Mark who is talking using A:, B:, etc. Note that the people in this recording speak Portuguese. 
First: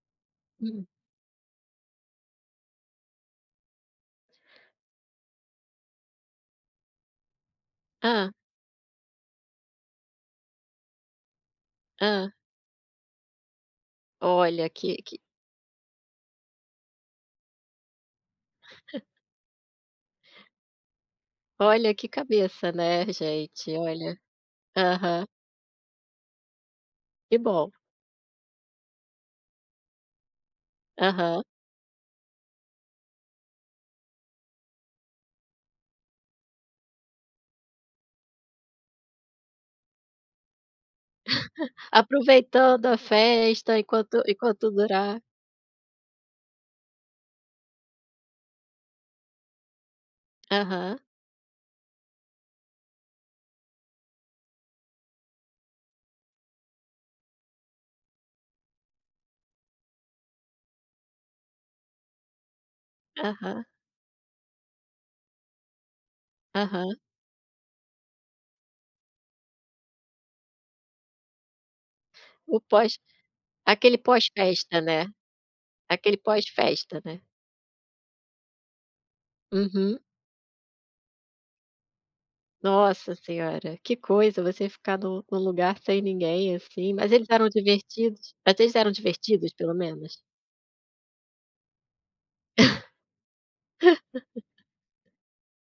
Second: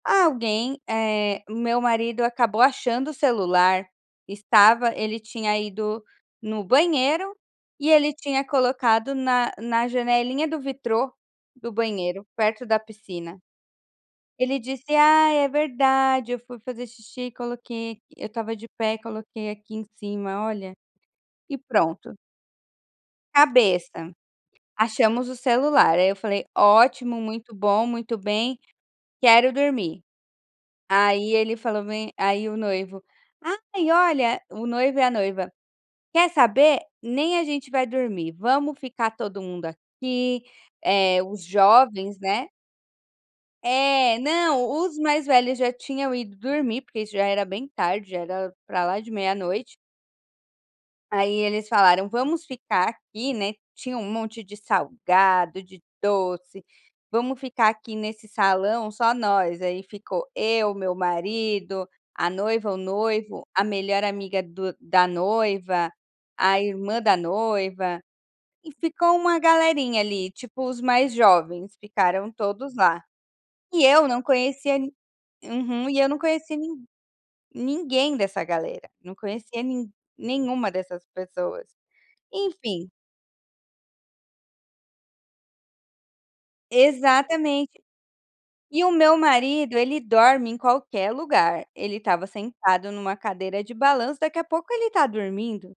A: Alguém
B: Hum.
A: eh, meu marido acabou achando o celular, estava, ele tinha ido no banheiro e ele
B: Hã.
A: tinha colocado na na janelinha do vitrô do banheiro
B: Hã.
A: perto da piscina, ele
B: Olha,
A: disse:
B: que que
A: “Ah é verdade eu fui fazer xixi, coloquei aqui eu estava de pé, coloquei aqui em cima, olha" e
B: Olha que
A: pronto.
B: cabeça, né. Gente,
A: Cabeça,
B: olha. Aham.
A: achamos o celular aí eu falei: "Ótimo,
B: Que
A: muito
B: bom.
A: bom, muito bem, quero dormir". Aí
B: Aham.
A: ele falou bem aí, o noivo, "Ai olha" o noivo e a noiva, "Quer saber, nem a gente vai dormir, vamos ficar todo mundo aqui, eh, os jovens, né."
B: Aproveitando a festa
A: É
B: enquanto enquanto
A: não, os
B: durar.
A: mais velhos já tinham ido dormir porque isso já era bem tarde, já era para lá de meia noite.
B: Aham.
A: Aí eles falaram: “Vamos ficar aqui!”, né, tinha um monte de salgado, de doce, “Vamos ficar aqui nesse salão, só nós”. Aí ficou eu, meu marido, a noiva, o noivo, a
B: Aham.
A: melhor amiga do da noiva, a
B: Aham.
A: irmã da noiva e ficou uma galerinha ali, tipo os mais jovens ficaram
B: O
A: todos lá,
B: pós,
A: e
B: aquele
A: eu não
B: pós
A: conhecia
B: festa,
A: ni
B: né.
A: Uhum, e eu
B: Aquele
A: não
B: pós
A: conhecia nin
B: festa, né.
A: ninguém dessa galera, não conhecia nin
B: Uhum.
A: nenhuma dessas pessoas, enfim.
B: Nossa senhora, que coisa você ficar no no lugar sem ninguém assim, mas eles eram
A: Exatamente.
B: divertidos? Mas
A: E
B: eram
A: o meu
B: divertidos pelo
A: marido ele
B: menos?
A: dorme em qualquer lugar, ele estava sentado numa cadeira de balanço, daqui a pouco ele está dormindo.